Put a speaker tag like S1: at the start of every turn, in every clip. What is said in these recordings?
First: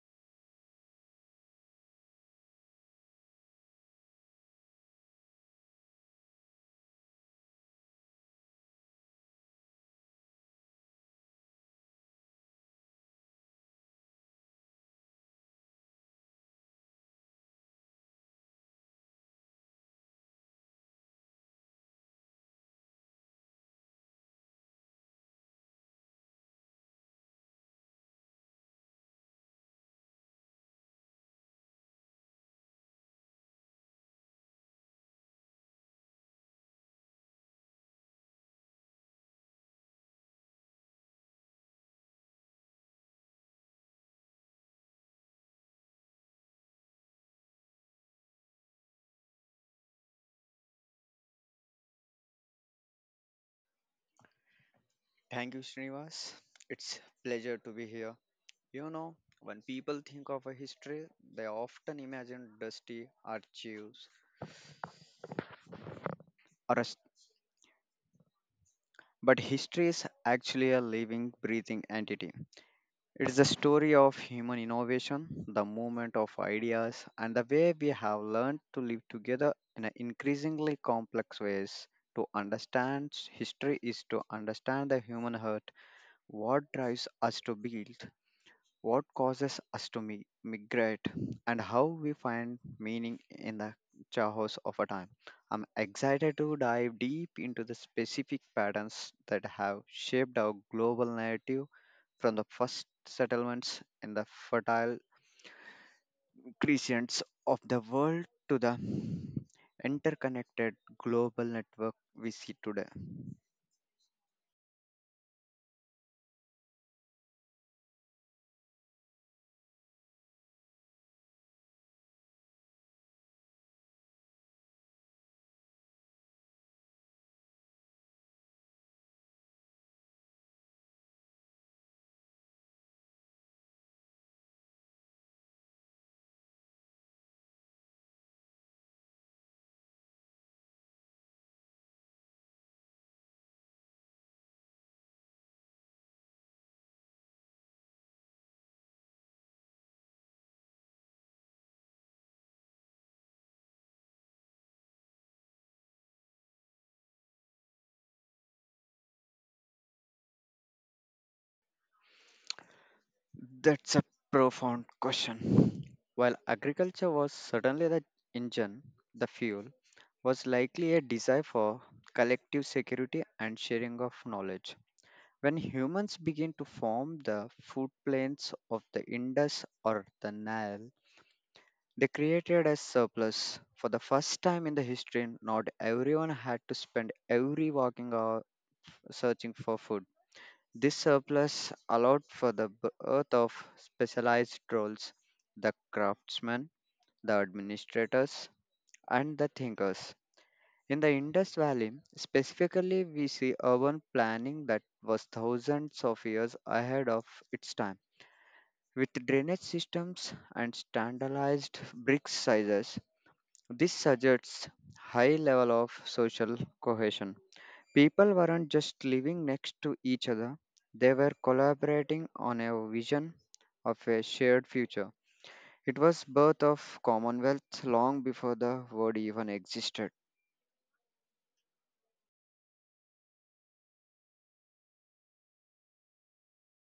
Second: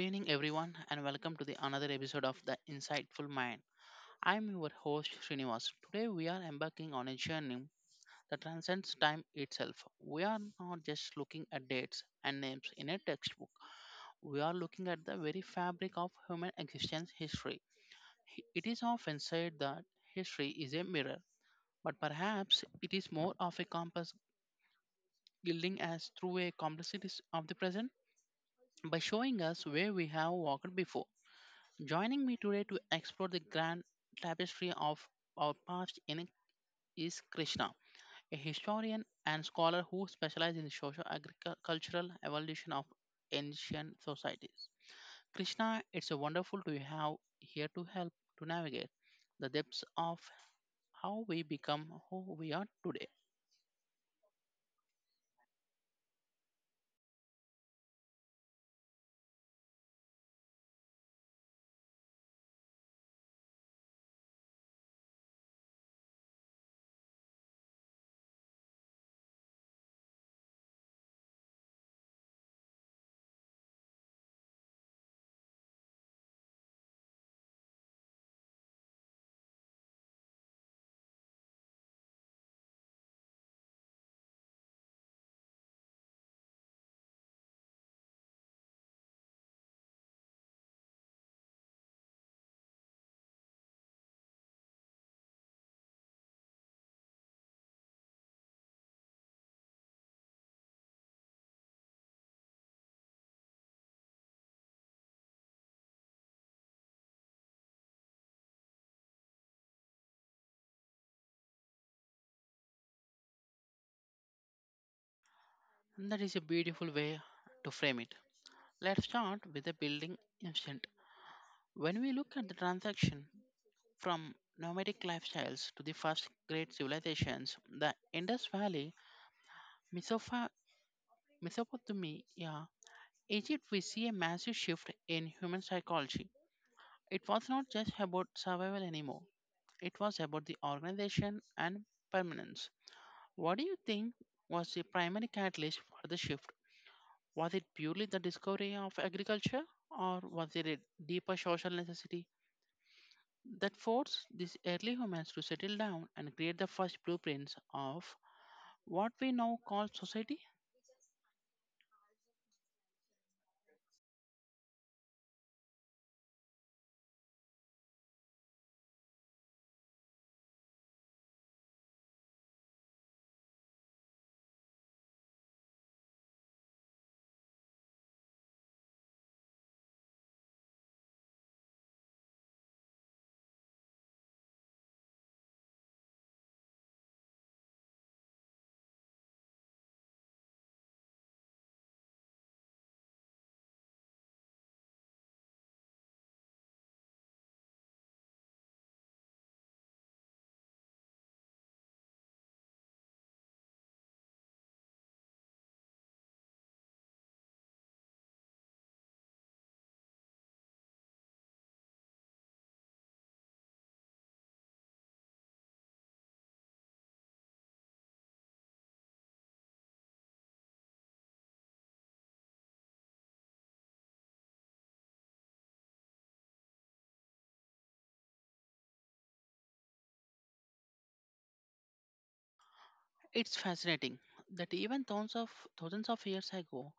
S1: evening, everyone, and welcome to the another episode of the Insightful Mind. I'm your host Srinivas. Today we are embarking on a journey that transcends time itself. We are not just looking at dates and names in a textbook. We are looking at the very fabric of human existence history. It is often said that history is a mirror, but perhaps it is more of a compass guiding us through a complexities of the present by showing us where we have walked before. Joining me today to explore the grand tapestry of our past in is Krishna, a historian and scholar who specializes in the social agricultural evolution of ancient societies. Krishna, it's wonderful to have here to help to navigate the depths of how we become who we are today.
S2: Thank you, Srinivas. It's pleasure to be here. You know, when people think of a history, they often imagine dusty archives. Or a s- but history is actually a living, breathing entity. It's the story of human innovation, the movement of ideas, and the way we have learned to live together in an increasingly complex ways. To understand history is to understand the human heart, what drives us to build, what causes us to migrate, and how we find meaning in the chaos of a time. I'm excited to dive deep into the specific patterns that have shaped our global narrative from the first settlements in the fertile crescents of the world to the interconnected global network we see today.
S1: And that is a beautiful way to frame it. Let's start with the building instant. When we look at the transaction from nomadic lifestyles to the first great civilizations, the Indus Valley, Mesopha- Mesopotamia, Egypt, we see a massive shift in human psychology. It was not just about survival anymore, it was about the organization and permanence. What do you think was the primary catalyst for the shift? Was it purely the discovery of agriculture, or was it a deeper social necessity that forced these early humans to settle down and create the first blueprints of what we now call society?
S2: That's a profound question. While agriculture was certainly the engine, the fuel, was likely a desire for collective security and sharing of knowledge. When humans begin to form the food plains of the Indus or the Nile, they created a surplus. For the first time in the history, not everyone had to spend every working hour searching for food. This surplus allowed for the birth of specialized roles, the craftsmen, the administrators, and the thinkers. In the Indus Valley, specifically, we see urban planning that was thousands of years ahead of its time. With drainage systems and standardized brick sizes, this suggests high level of social cohesion. People weren't just living next to each other, they were collaborating on a vision of a shared future. It was birth of commonwealth long before the word even existed.
S1: It's fascinating that even thousands of years ago,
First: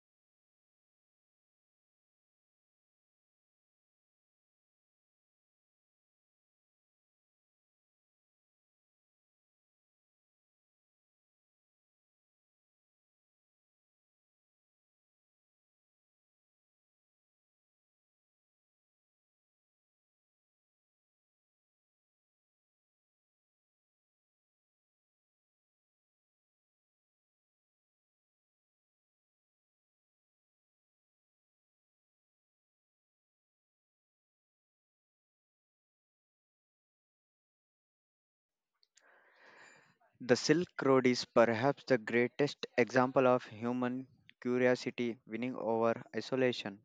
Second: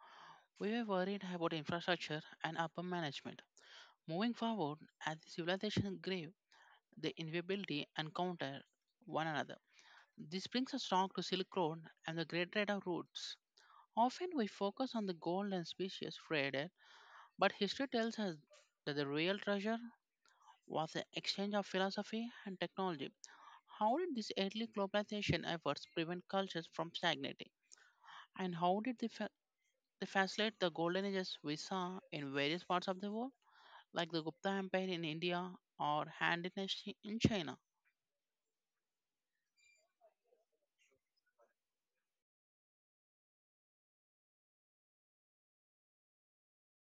S1: we were worried about infrastructure and upper management. Moving forward, as the civilizations grave, their inevitability encounter one another. This brings us back to Silk Road and the Great Trade of Routes. Often we focus on the gold and species traded, but history tells us that the real treasure was the exchange of philosophy and technology. How did these early globalization efforts prevent cultures from stagnating? And how did they facilitate the golden ages we saw in various parts of the world, like the Gupta Empire in India or Han Dynasty in China?
S2: The Silk Road is perhaps the greatest example of human curiosity winning over isolation.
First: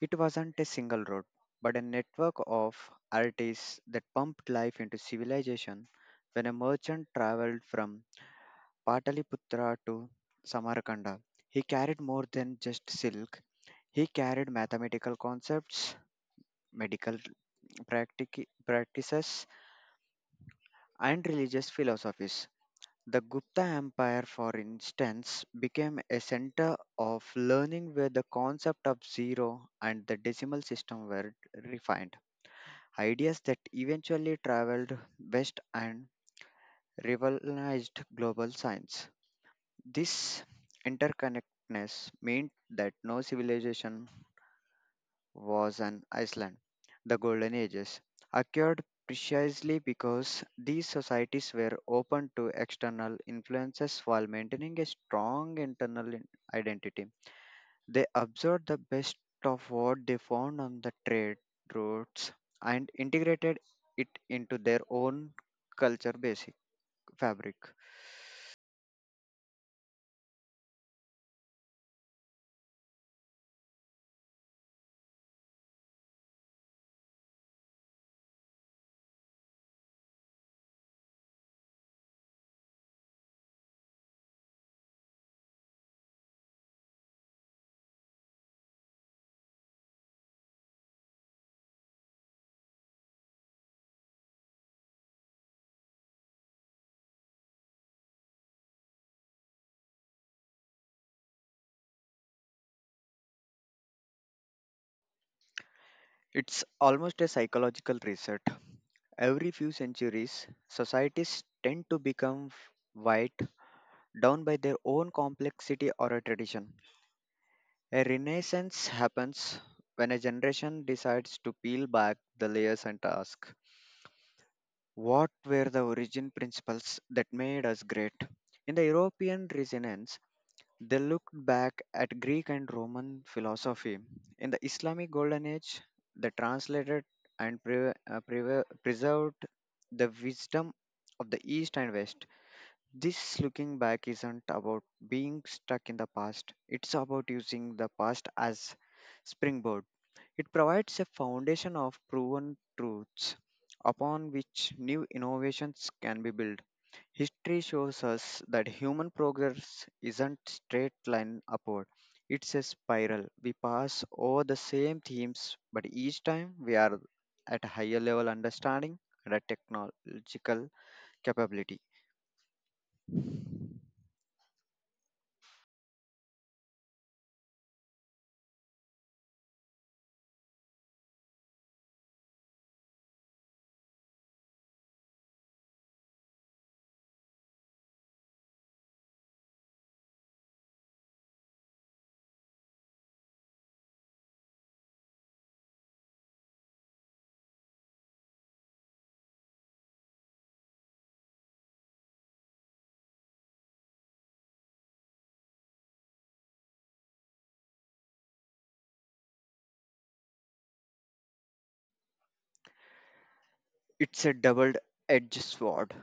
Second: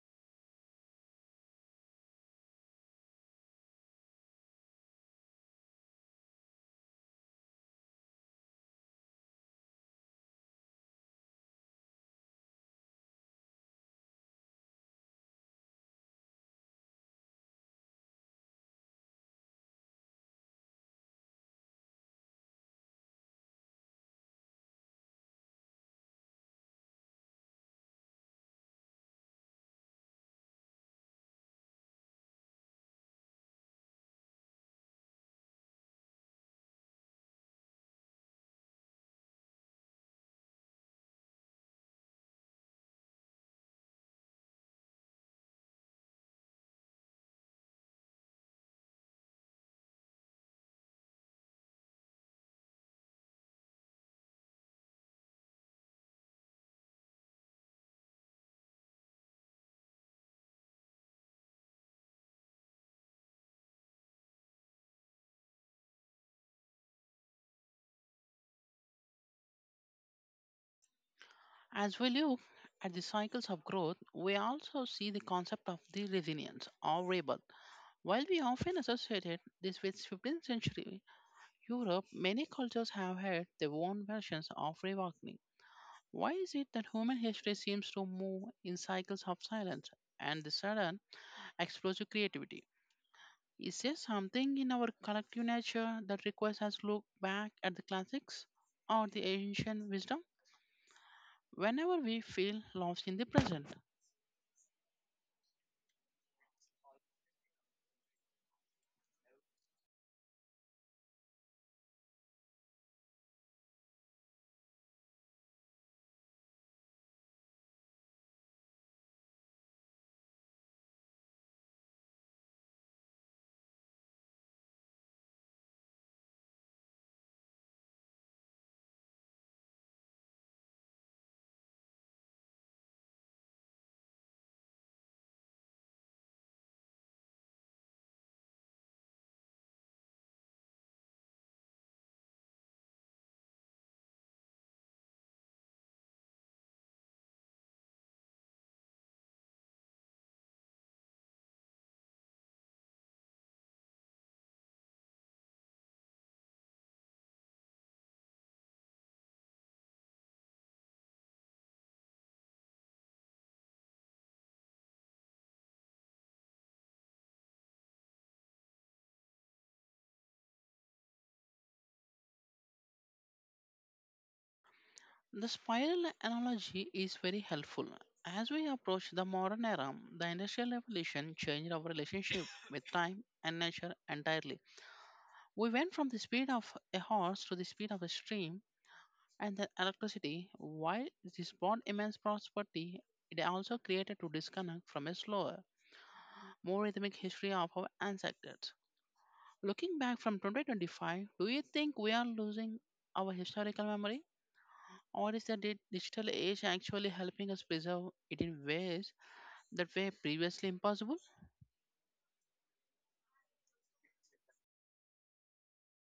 S2: It wasn't a single road, but a network of artists that pumped life into civilization. When a merchant traveled from Pataliputra to Samarkanda, he carried more than just silk. He carried mathematical concepts, medical practices, and religious philosophies. The Gupta Empire, for instance, became a center of learning where the concept of zero and the decimal system were refined, ideas that eventually traveled west and revolutionized global science. This interconnectedness meant that no civilization was an Iceland. The Golden Ages occurred precisely because these societies were open to external influences while maintaining a strong internal identity. They absorbed the best of what they found on the trade routes and integrated it into their own culture basic fabric.
S1: As we look at the cycles of growth, we also see the concept of the resilience or rebirth. While we often associated this with 15th century Europe, many cultures have had their own versions of reawakening. Why is it that human history seems to move in cycles of silence and the sudden explosive creativity? Is there something in our collective nature that requires us to look back at the classics or the ancient wisdom whenever we feel lost in the present?
S2: It's almost a psychological reset. Every few centuries, societies tend to become white down by their own complexity or a tradition. A renaissance happens when a generation decides to peel back the layers and ask, what were the origin principles that made us great? In the European Renaissance, they looked back at Greek and Roman philosophy. In the Islamic Golden Age, they translated and preserved the wisdom of the East and West. This looking back isn't about being stuck in the past, it's about using the past as springboard. It provides a foundation of proven truths upon which new innovations can be built. History shows us that human progress isn't straight line upward. It's a spiral. We pass over the same themes, but each time we are at a higher level understanding and a technological capability.
S1: The spiral analogy is very helpful. As we approach the modern era, the Industrial Revolution changed our relationship with time and nature entirely. We went from the speed of a horse to the speed of a stream and then electricity. While this brought immense prosperity, it also created to disconnect from a slower more rhythmic history of our ancestors. Looking back from 2025, do you think we are losing our historical memory? Or is the digital age actually helping us preserve it in ways that were previously impossible?
S2: It's a double-edged sword.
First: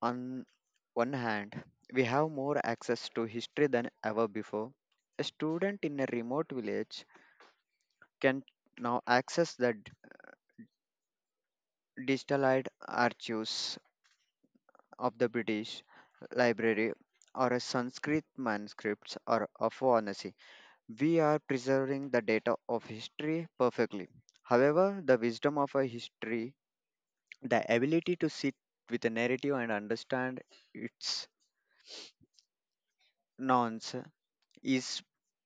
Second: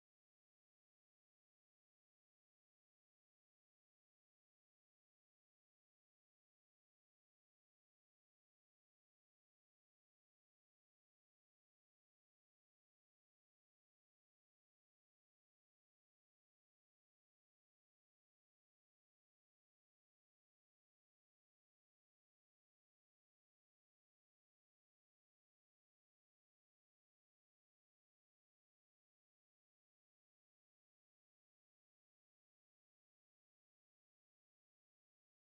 S2: On one hand, we have more access to history than ever before. A student in a remote village can now access the digitalized archives of the British Library or a Sanskrit manuscripts or of Varanasi. We are preserving the data of history perfectly. However, the wisdom of a history, the ability to sit with a narrative and understand its norms is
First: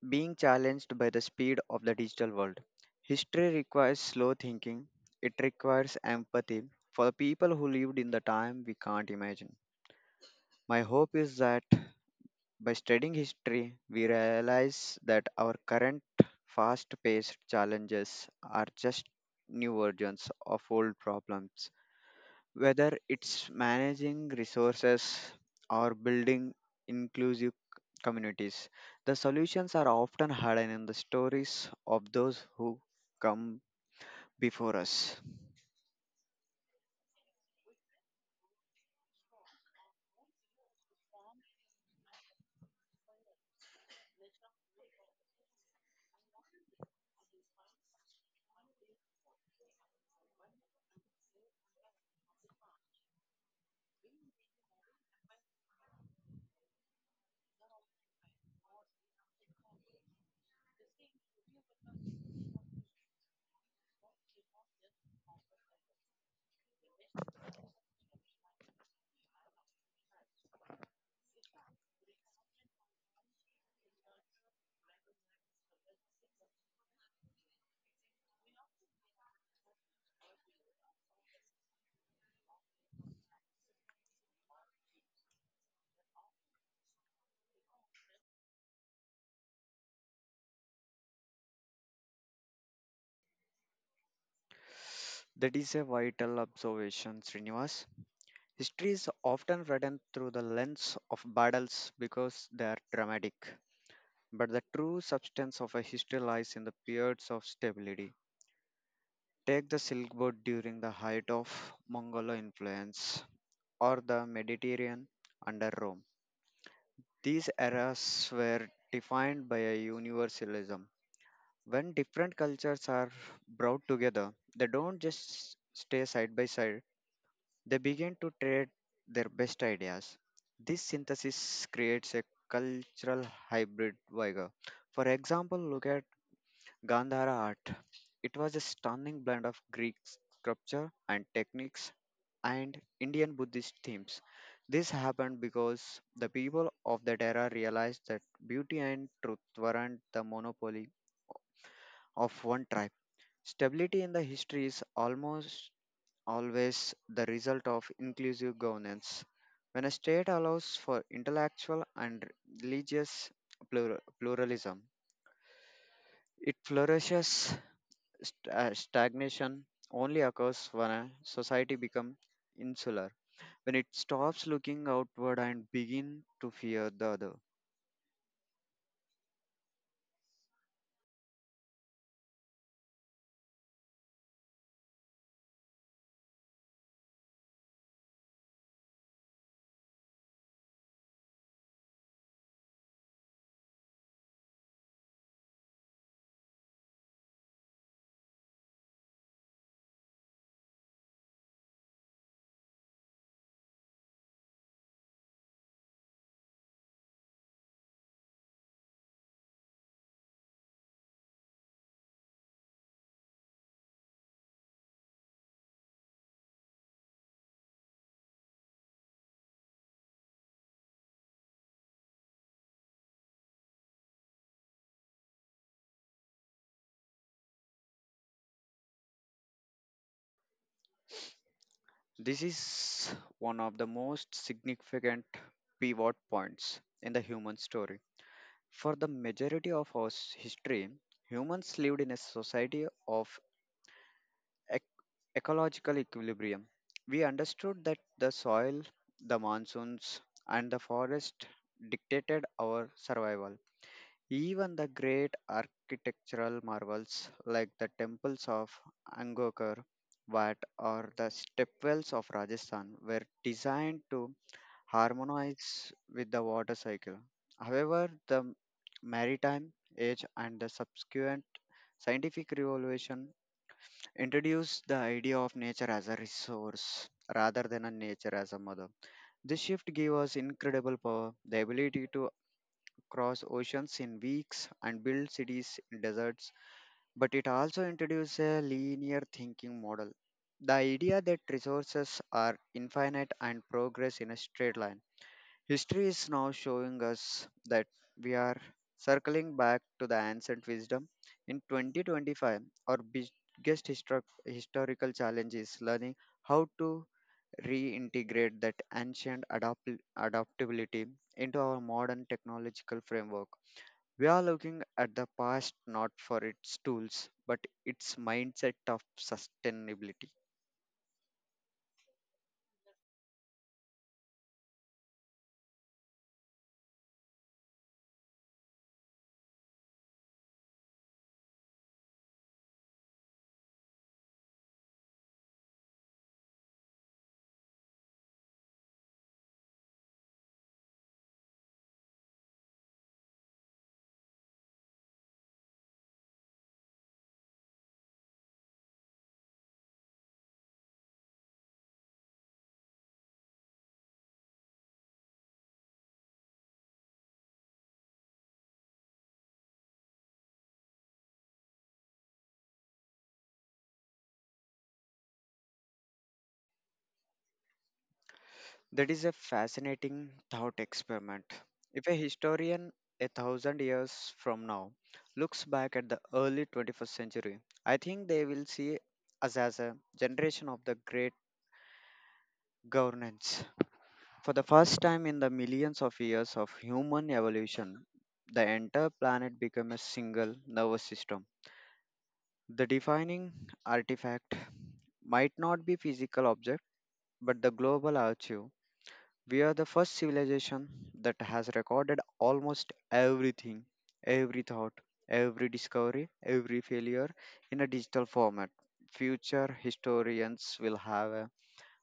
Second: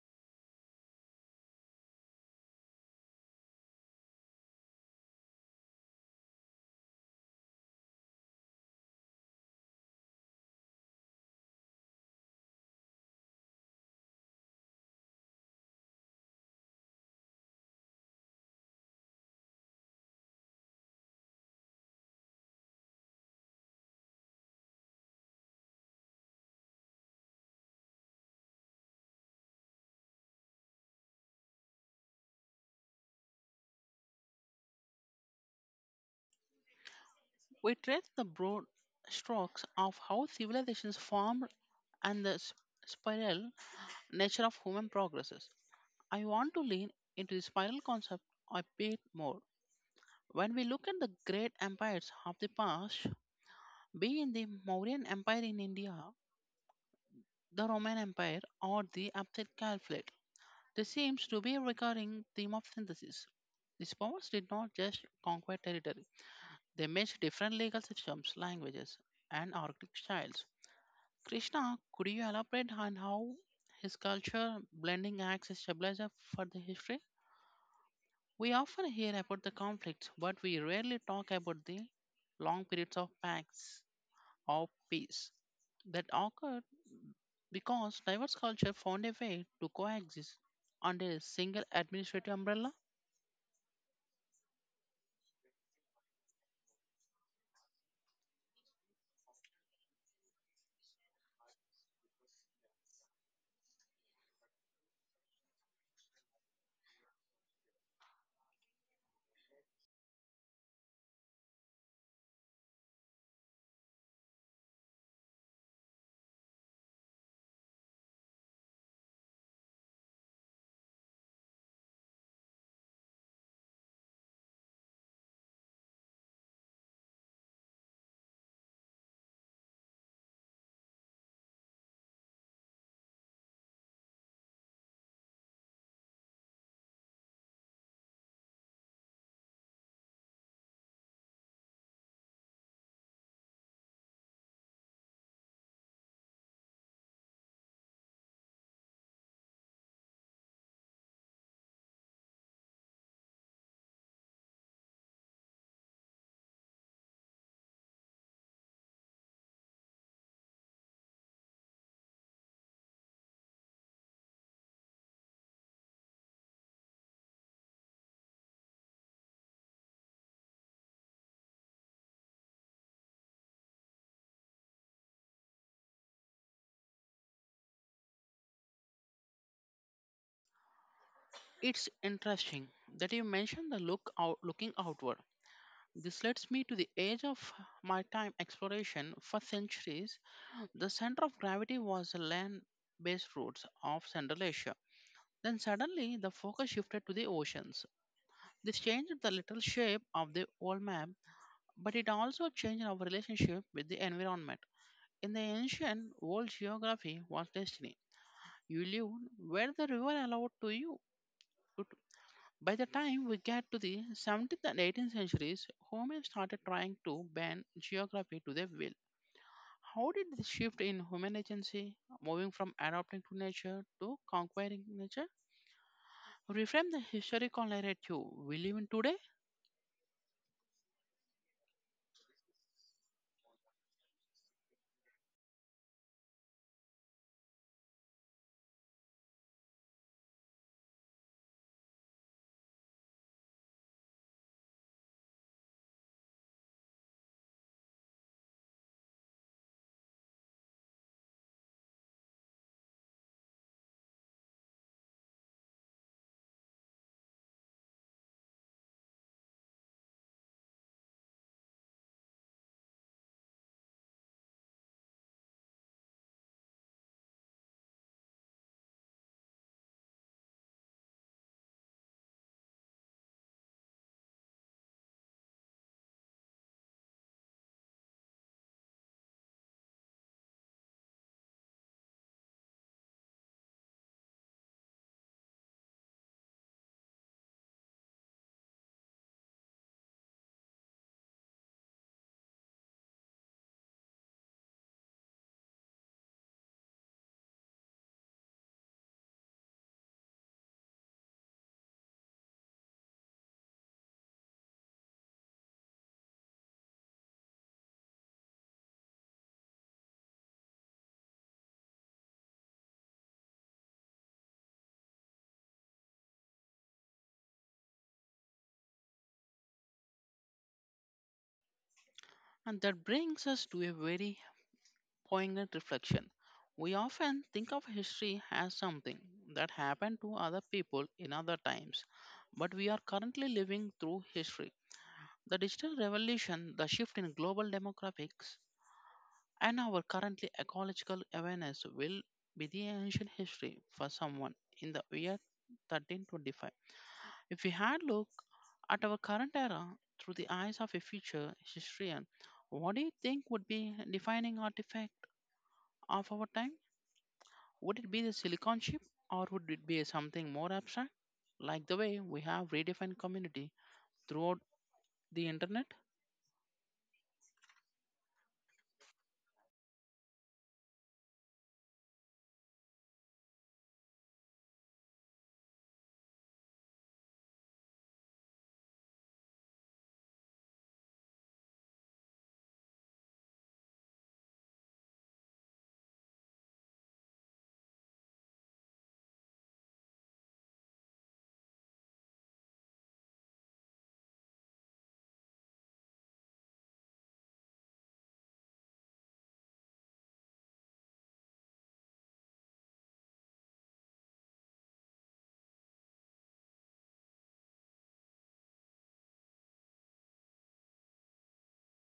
S2: being challenged by the speed of the digital world. History requires slow thinking, it requires empathy for the people who lived in the time we can't imagine. My hope is that by studying history, we realize that our current fast paced challenges are just new versions of old problems, whether it's managing resources or building inclusive communities. The solutions are often hidden in the stories of those who come before us.
S1: We trace the broad strokes of how civilizations formed and the spiral nature of human progresses. I want to lean into the spiral concept a bit more. When we look at the great empires of the past, Be in the Mauryan Empire in India, the Roman Empire, or the Abbasid Caliphate, this seems to be a recurring theme of synthesis. These powers did not just conquer territory, they mixed different legal systems, languages, and artistic styles. Krishna, could you elaborate on how his culture blending acts as stabilizer for the history? We often hear about the conflicts, but we rarely talk about the long periods of pacts of peace that occurred because diverse culture found a way to coexist under a single administrative umbrella.
S2: That is a vital observation, Srinivas. History is often written through the lens of battles because they are dramatic. But the true substance of a history lies in the periods of stability. Take the Silk Road during the height of Mongol influence or the Mediterranean under Rome. These eras were defined by a universalism. When different cultures are brought together, they don't just stay side by side, they begin to trade their best ideas. This synthesis creates a cultural hybrid vigor. For example, look at Gandhara art. It was a stunning blend of Greek sculpture and techniques and Indian Buddhist themes. This happened because the people of that era realized that beauty and truth weren't the monopoly of one tribe. Stability in the history is almost always the result of inclusive governance. When a state allows for intellectual and religious pluralism, it flourishes. Stagnation only occurs when a society becomes insular, when it stops looking outward and begin to fear the other.
S1: It's interesting that you mentioned the look out, looking outward. This leads me to the age of maritime exploration. For centuries, the center of gravity was the land-based routes of Central Asia. Then suddenly, the focus shifted to the oceans. This changed the literal shape of the world map, but it also changed our relationship with the environment. In the ancient world, geography was destiny. You lived where the river allowed to you. But by the time we get to the 17th and 18th centuries, humans started trying to bend geography to their will. How did this shift in human agency, moving from adapting to nature to conquering nature, reframe the historical narrative we live in today?
S2: This is one of the most significant pivot points in the human story. For the majority of our history, humans lived in a society of ec- ecological equilibrium. We understood that the soil, the monsoons, and the forest dictated our survival. Even the great architectural marvels like the temples of Angkor Wat or the stepwells of Rajasthan were designed to harmonize with the water cycle. However, the maritime age and the subsequent scientific revolution introduced the idea of nature as a resource rather than a nature as a mother. This shift gave us incredible power, the ability to cross oceans in weeks, and build cities in deserts, but it also introduced a linear thinking model. The idea that resources are infinite and progress in a straight line. History is now showing us that we are circling back to the ancient wisdom. In 2025, our biggest historical challenge is learning how to reintegrate that ancient adaptability into our modern technological framework. We are looking at the past not for its tools, but its mindset of sustainability.
S1: And that brings us to a very poignant reflection. We often think of history as something that happened to other people in other times, but we are currently living through history. The digital revolution, the shift in global demographics, and our currently ecological awareness will be the ancient history for someone in the year 1325. If we had looked at our current era through the eyes of a future historian, what do you think would be defining artifact of our time? Would it be the silicon chip, or would it be something more abstract, like the way we have redefined community throughout the internet?
S2: That is a fascinating thought experiment. If a historian a thousand years from now looks back at the early 21st century, I think they will see us as a generation of the great governance. For the first time in the millions of years of human evolution, the entire planet became a single nervous system. The defining artifact might not be physical object but the global archive. We are the first civilization that has recorded almost everything, every thought, every discovery, every failure in a digital format. Future historians will have a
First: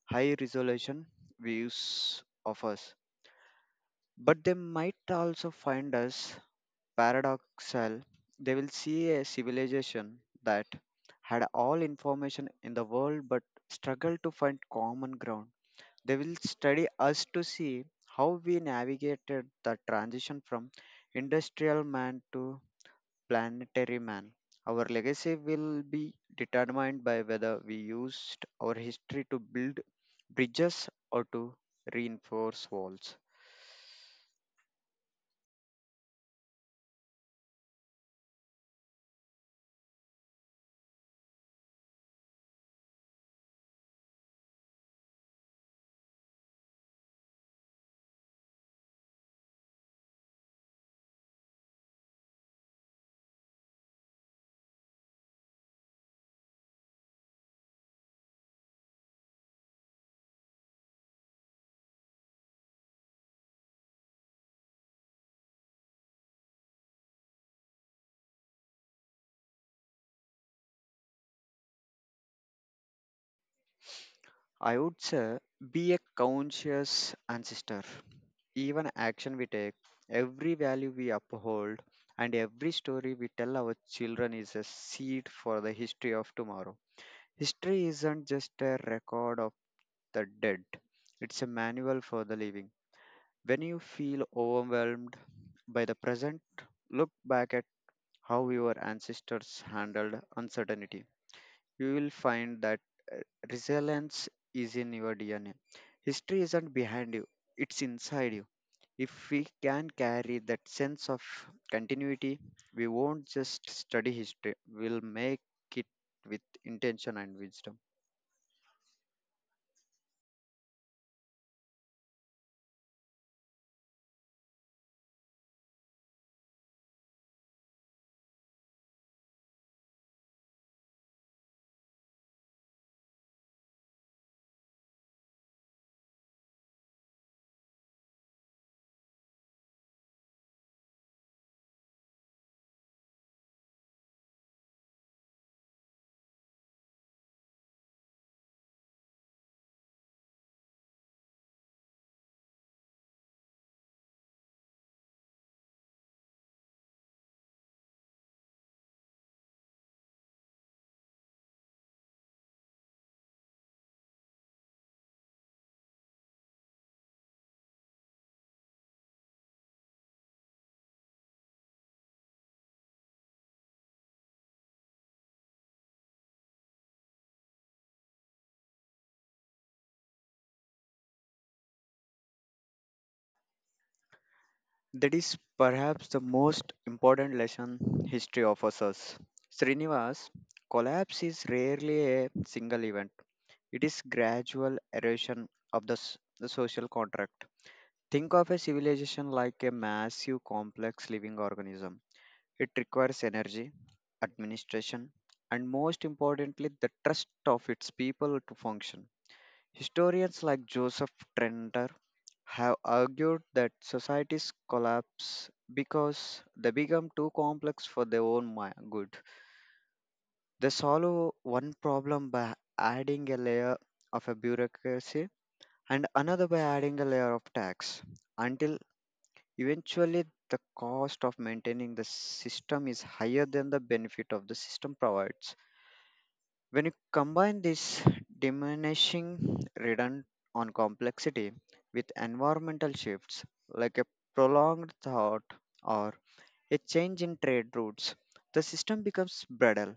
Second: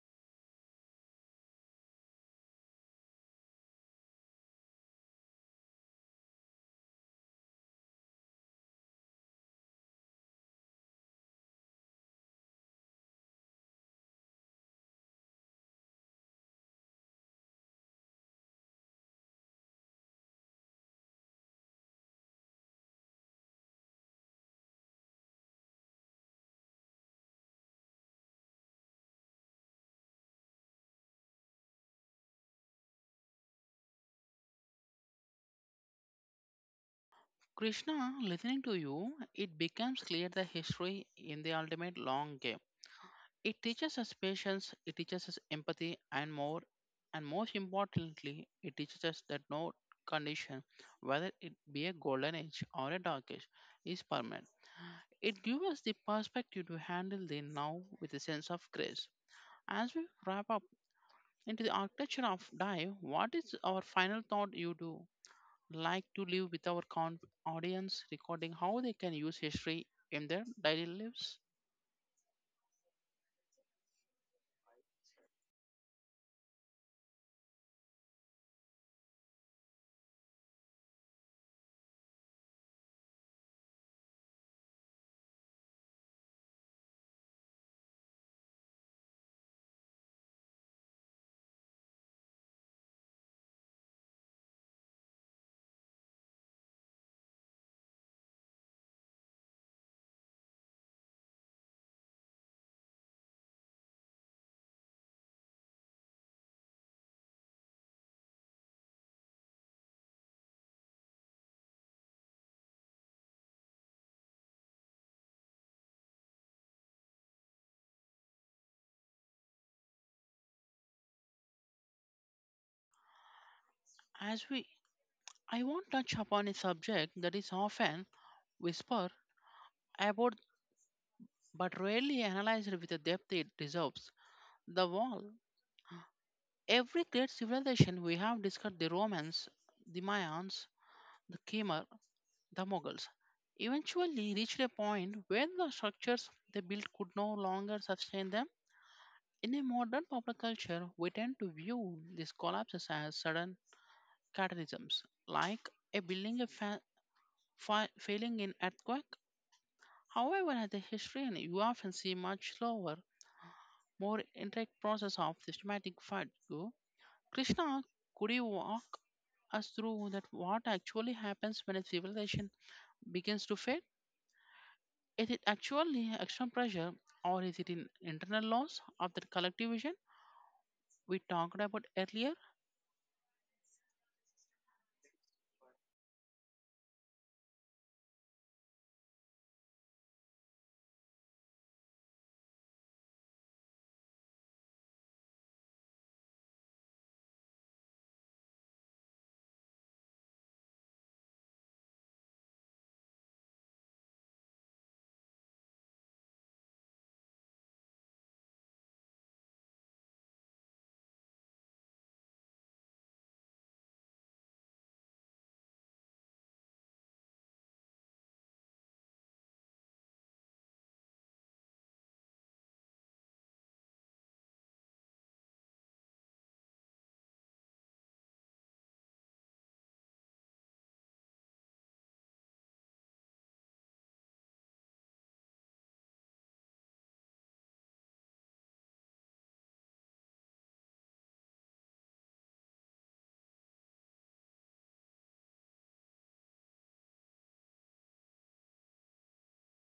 S2: high resolution views of us, but they might also find us paradoxal, they will see a civilization that had all information in the world but struggled to find common ground. They will study us to see how we navigated the transition from industrial man to planetary man. Our legacy will be determined by whether we used our history to build bridges or to reinforce walls.
S1: Krishna, listening to you, it becomes clear the history in the ultimate long game. It teaches us patience, it teaches us empathy, and more, and most importantly, it teaches us that no condition, whether it be a golden age or a dark age, is permanent. It gives us the perspective to handle the now with a sense of grace. As we wrap up into the architecture of dive, what is our final thought you do like to live with our audience, recording how they can use history in their daily lives?
S2: I would say be a conscious ancestor. Even action we take, every value we uphold, and every story we tell our children is a seed for the history of tomorrow. History isn't just a record of the dead, it's a manual for the living. When you feel overwhelmed by the present, look back at how your ancestors handled uncertainty. You will find that resilience is in your DNA. History isn't behind you, it's inside you. If we can carry that sense of continuity, we won't just study history, we'll make it with intention and wisdom.
S1: As we, I won't touch upon a subject that is often whispered about but rarely analyzed with the depth it deserves the wall. Every great civilization we have discussed the Romans, the Mayans, the Khmer, the Mughals eventually reached a point where the structures they built could no longer sustain them. In a modern popular culture, we tend to view these collapses as sudden cataclysms, like a building a failing in earthquake. However, as a historian, you often see much slower, more intricate process of systematic fatigue. Krishna, could you walk us through that what actually happens when a civilization begins to fail? Is it actually external pressure, or is it an internal loss of the collective vision we talked about earlier?
S2: That is perhaps the most important lesson history offers us. Srinivas, collapse is rarely a single event, it is gradual erosion of the, the social contract. Think of a civilization like a massive, complex living organism. It requires energy, administration, and most importantly, the trust of its people to function. Historians like Joseph Trenter have argued that societies collapse because they become too complex for their own good. They solve one problem by adding a layer of a bureaucracy and another by adding a layer of tax until eventually, the cost of maintaining the system is higher than the benefit of the system provides. When you combine this diminishing return on complexity with environmental shifts like a prolonged drought or a change in trade routes, the system becomes brittle.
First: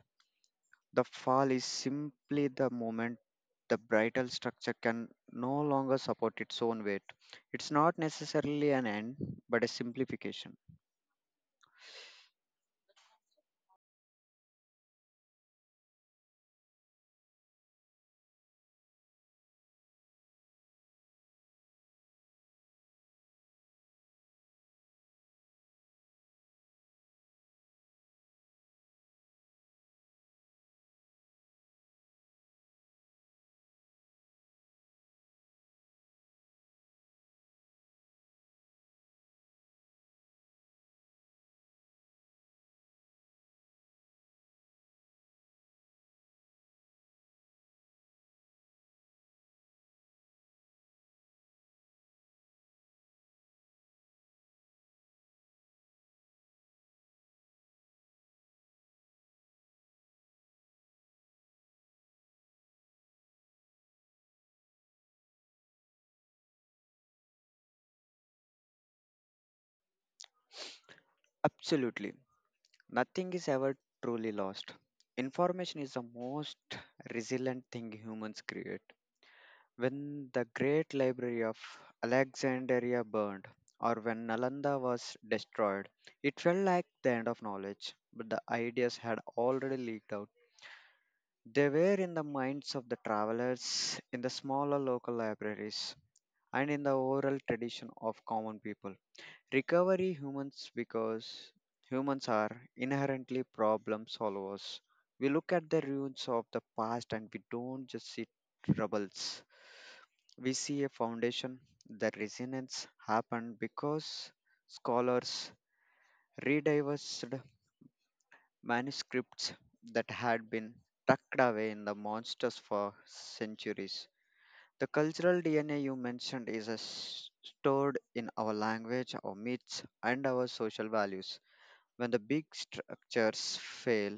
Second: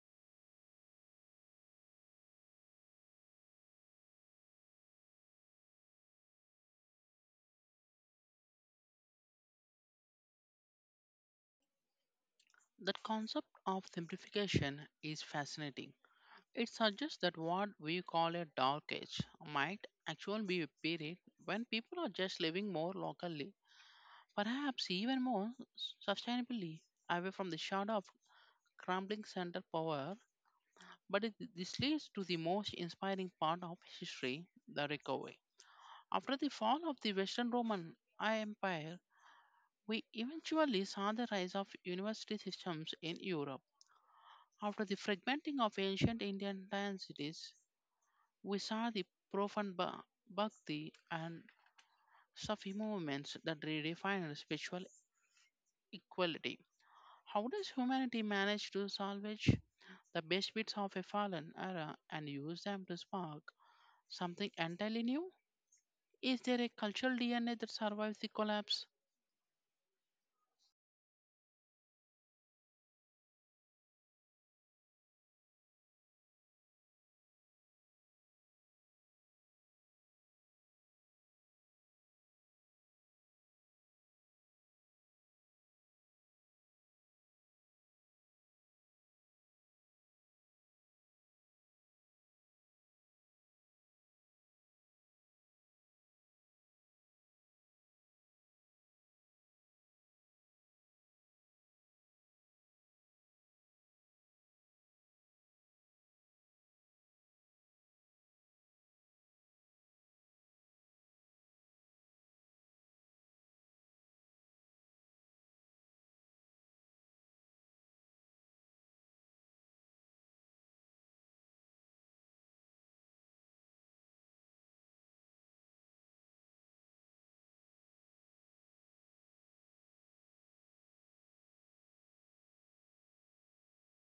S2: The fall is simply the moment the brittle structure can no longer support its own weight. It's not necessarily an end, but a simplification.
S1: The concept of simplification is fascinating. It suggests that what we call a dark age might actually be a period when people are just living more locally, perhaps even more sustainably, away from the shadow of crumbling center power. But this leads to the most inspiring part of history, the recovery. After the fall of the Western Roman Empire, we eventually saw the rise of university systems in Europe. After the fragmenting of ancient Indian land cities, we saw the profound bhakti and Sufi movements that redefined spiritual equality. How does humanity manage to salvage the best bits of a fallen era and use them to spark something entirely new? Is there a cultural DNA that survives the collapse?
S2: Absolutely. Nothing is ever truly lost. Information is the most resilient thing humans create. When the great library of Alexandria burned, or when Nalanda was destroyed, it felt like the end of knowledge, but the ideas had already leaked out. They were in the minds of the travelers, in the smaller local libraries, and in the oral tradition of common people recovery humans because humans are inherently problem solvers. We look at the ruins of the past and we don't just see troubles. We see a foundation. The resonance happened because scholars rediscovered manuscripts that had been tucked away in the monsters for centuries. The cultural DNA you mentioned is stored in our language, our myths, and our social values. When the big structures fail,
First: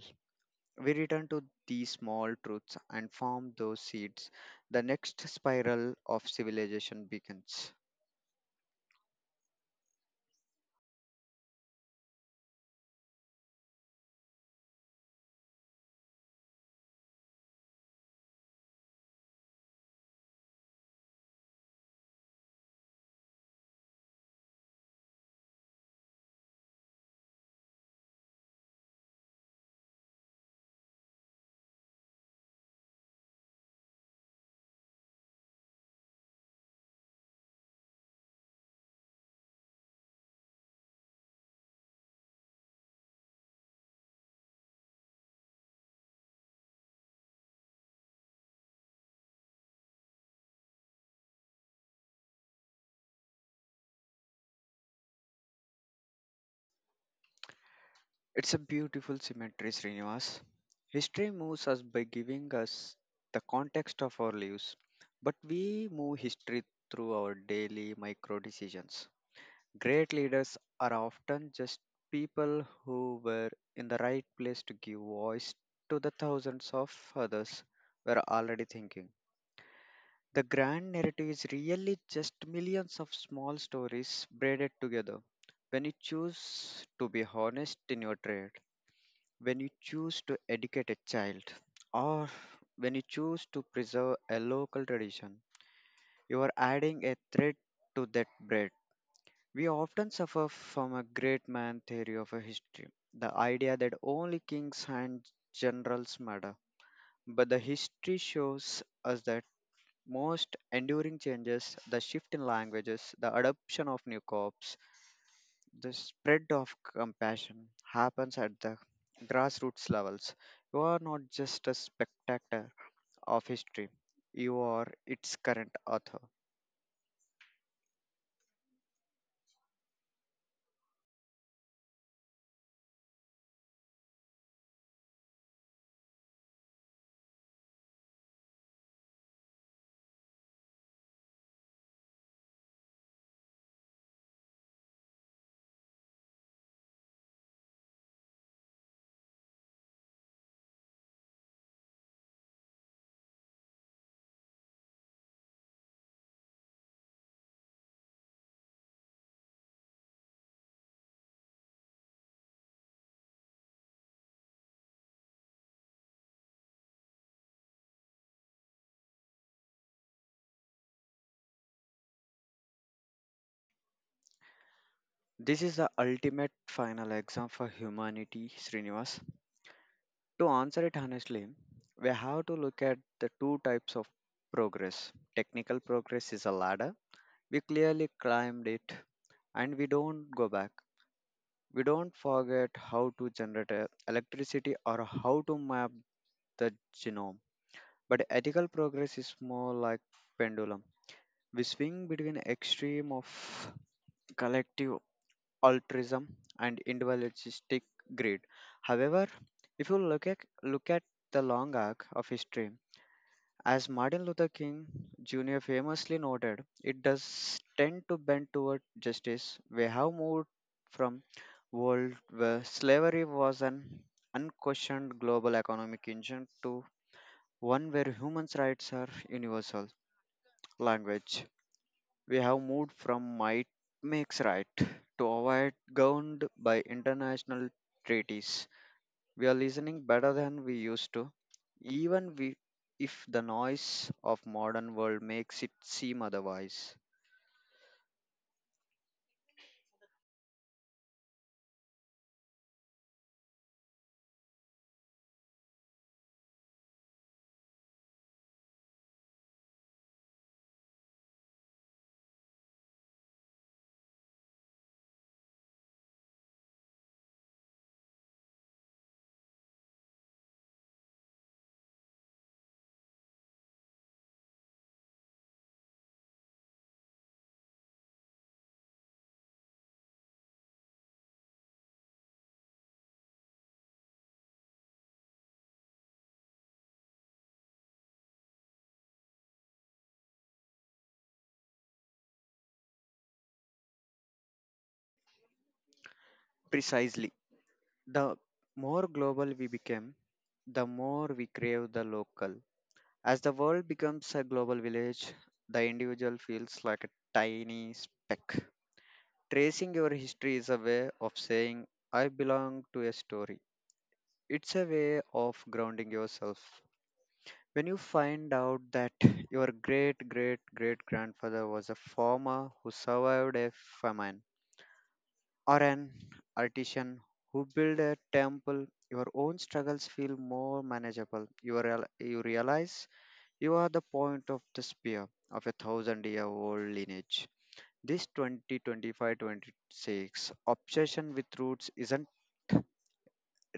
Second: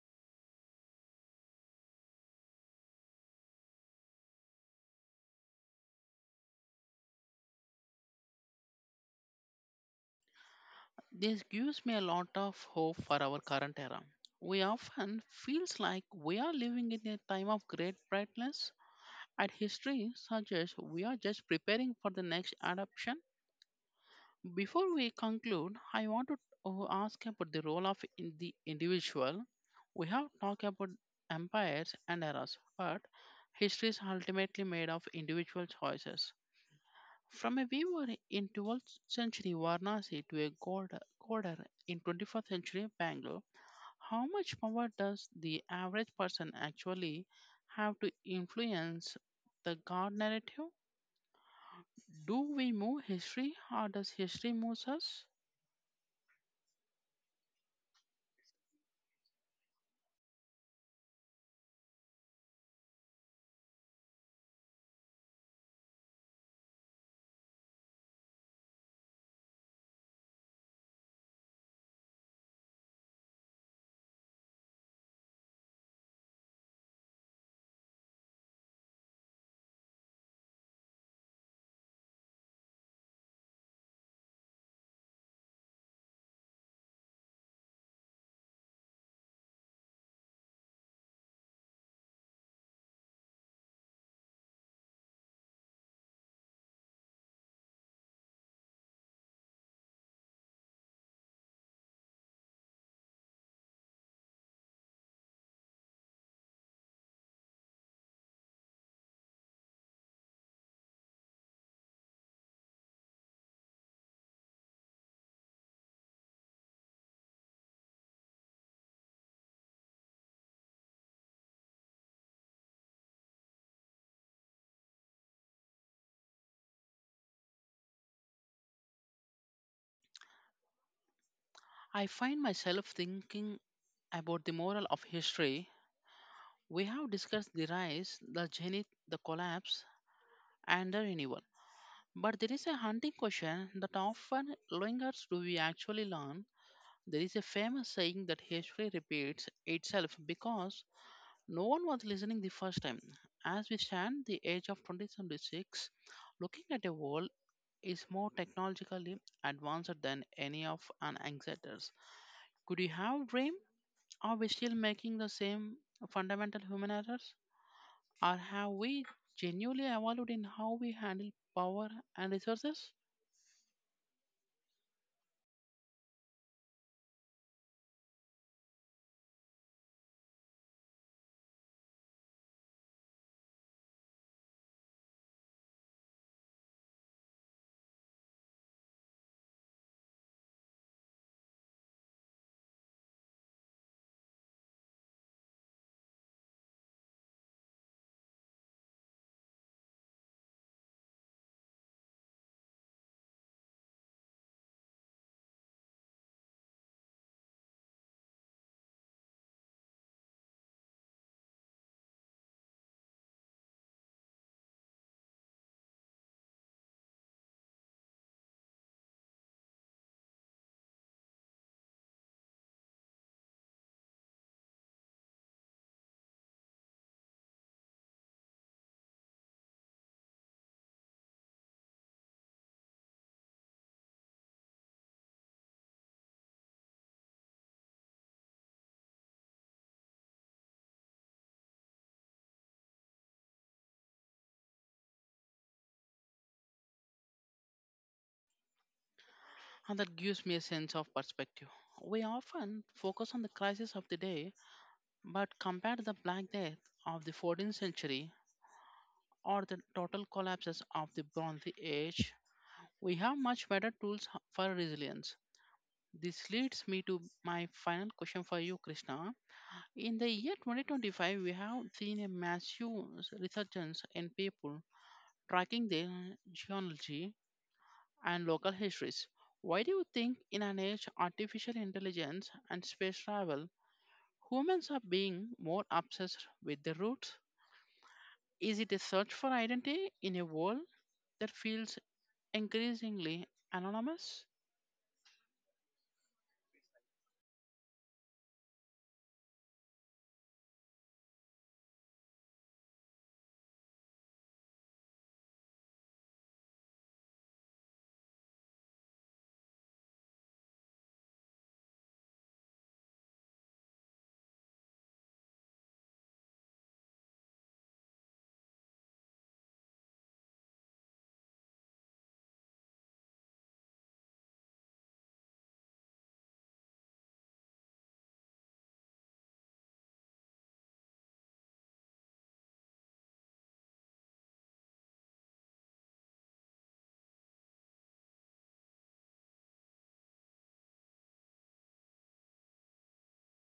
S2: we return to these small truths and form those seeds. The next spiral of civilization begins.
S1: This gives me a lot of hope for our current era. We often feels like we are living in a time of great brightness, and history suggests we are just preparing for the next adoption. Before we conclude, I want to ask about the role of in the individual. We have talked about empires and eras, but history is ultimately made of individual choices. From a weaver in 12th century Varanasi to a coder in 21st century Bangalore, how much power does the average person actually have to influence the god narrative? Do we move history or does history move us?
S2: It's a beautiful symmetry, Srinivas. History moves us by giving us the context of our lives, but we move history through our daily micro decisions. Great leaders are often just people who were in the right place to give voice to the thousands of others were already thinking. The grand narrative is really just millions of small stories braided together. When you choose to be honest in your trade, when you choose to educate a child, or when you choose to preserve a local tradition, you are adding a thread to that braid. We often suffer from a great man theory of a history, the idea that only kings and generals matter. But the history shows us that most enduring changes, the shift in languages, the adoption of new crops, the spread of compassion happens at the grassroots levels. You are not just a spectator of history, you are its current author.
S1: I find myself thinking about the moral of history. We have discussed the rise, the zenith, the collapse, and the renewal. But there is a haunting question that often lingers, do we actually learn? There is a famous saying that history repeats itself because no one was listening the first time. As we stand the age of 2076, looking at a world is more technologically advanced than any of our ancestors. Could you have dreamed? Are we still making the same fundamental human errors? Or have we genuinely evolved in how we handle power and resources?
S2: This is the ultimate final exam for humanity, Srinivas. To answer it honestly, we have to look at the two types of progress. Technical progress is a ladder. We clearly climbed it and we don't go back. We don't forget how to generate electricity or how to map the genome. But ethical progress is more like pendulum. We swing between extreme of collective altruism and individualistic greed. However, if you look at the long arc of history, as Martin Luther King Jr. famously noted, it does tend to bend toward justice. We have moved from world where slavery was an unquestioned global economic engine to one where human rights are universal language. We have moved from might makes right to avoid governed by international treaties we are listening better than we used to, even we, if the noise of modern world makes it seem otherwise.
S1: And that gives me a sense of perspective. We often focus on the crisis of the day, but compare the Black Death of the 14th century or the total collapses of the Bronze Age, we have much better tools for resilience. This leads me to my final question for you, Krishna. In the year 2025, we have seen a massive resurgence in people tracking their genealogy and local histories. Why do you think, in an age of artificial intelligence and space travel, humans are being more obsessed with their roots? Is it a search for identity in a world that feels increasingly anonymous?
S2: Precisely. The more global we became, the more we crave the local. As the world becomes a global village, the individual feels like a tiny speck. Tracing your history is a way of saying, I belong to a story. It's a way of grounding yourself. When you find out that your great great great grandfather was a farmer who survived a famine or an artisan who built a temple, your own struggles feel more manageable. You realize you are the point of the spear of a thousand year old lineage. This 2025 26 obsession with roots isn't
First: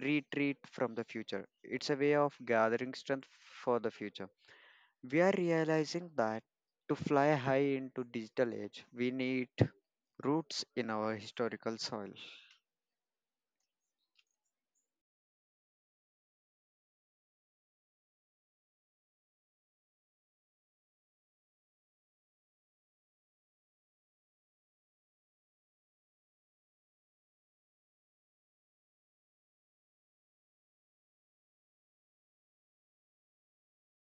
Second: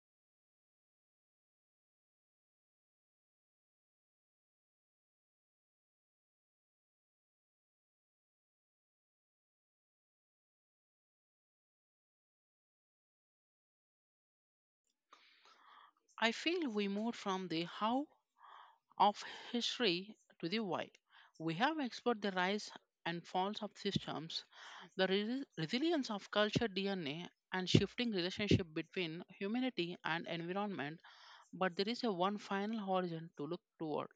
S2: retreat from the future, it's a way of gathering strength for the future. We are realizing that to fly high into digital age, we need roots in our historical soil.
S1: I feel we moved from the how of history to the why. We have explored the rise and falls of systems, the resilience of culture DNA, and shifting relationship between humanity and environment, but there is a one final horizon to look toward.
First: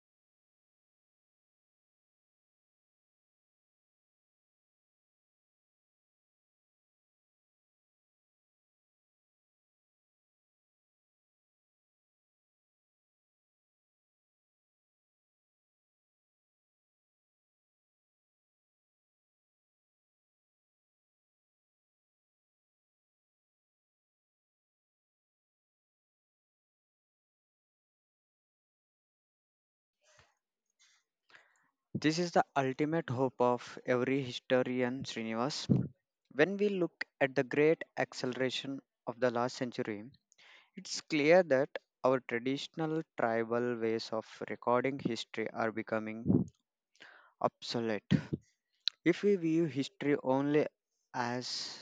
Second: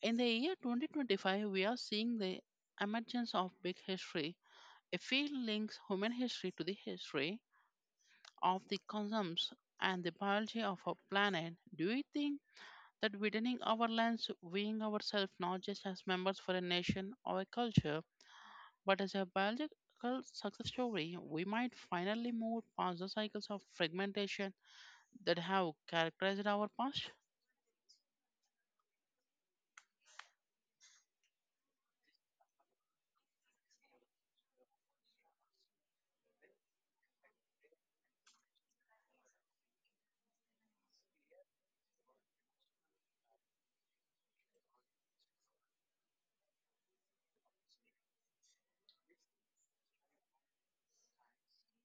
S1: In the year 2025, we are seeing the emergence of big history, a field links human history to the history of the consumes and the biology of our planet. Do you think that widening our lens, viewing ourselves not just as members for a nation or a culture, but as a biological success story, we might finally move past the cycles of fragmentation that have characterized our past?
S2: This is the ultimate hope of every historian, Srinivas. When we look at the great acceleration of the last century, it's clear that our traditional tribal ways of recording history are becoming obsolete. If we view history only as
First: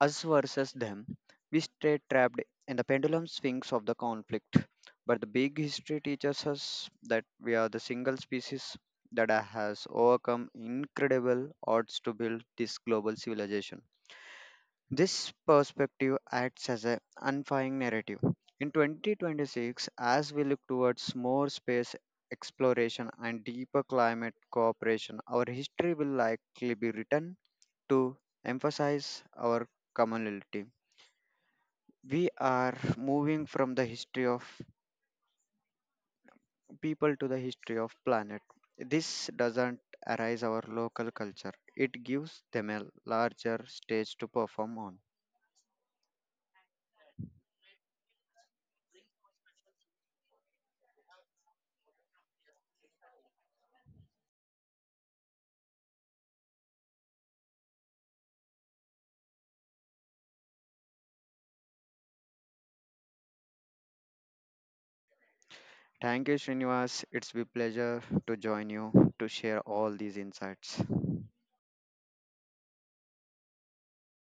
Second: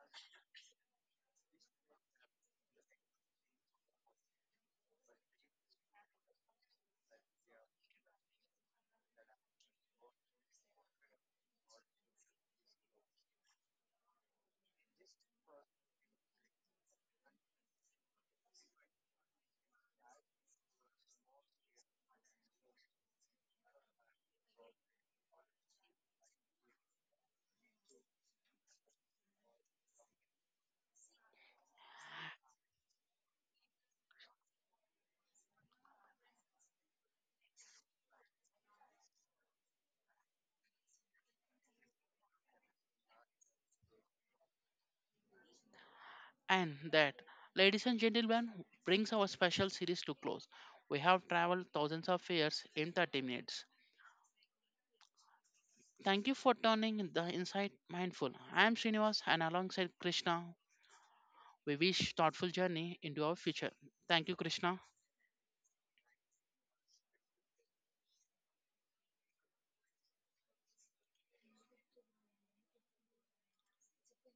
S2: us versus them, we stay trapped in the pendulum swings of the conflict. But the big history teaches us that we are the single species that has overcome incredible odds to build this global civilization. This perspective acts as an unifying narrative. In 2026, as we look towards more space exploration and deeper climate cooperation, our history will likely be written to emphasize our commonality. We are moving from the history of people to the history of planet. This doesn't arise our local culture. It gives them a larger stage to perform on.
S1: And that, ladies and gentlemen, brings our special series to close. We have traveled thousands of years in 30 minutes. Thank you for turning the insight mindful. I am Srinivas and alongside Krishna, we wish thoughtful journey into our future. Thank you, Krishna.
S2: Thank you, Srinivas. It's been a pleasure to join you to share all these insights.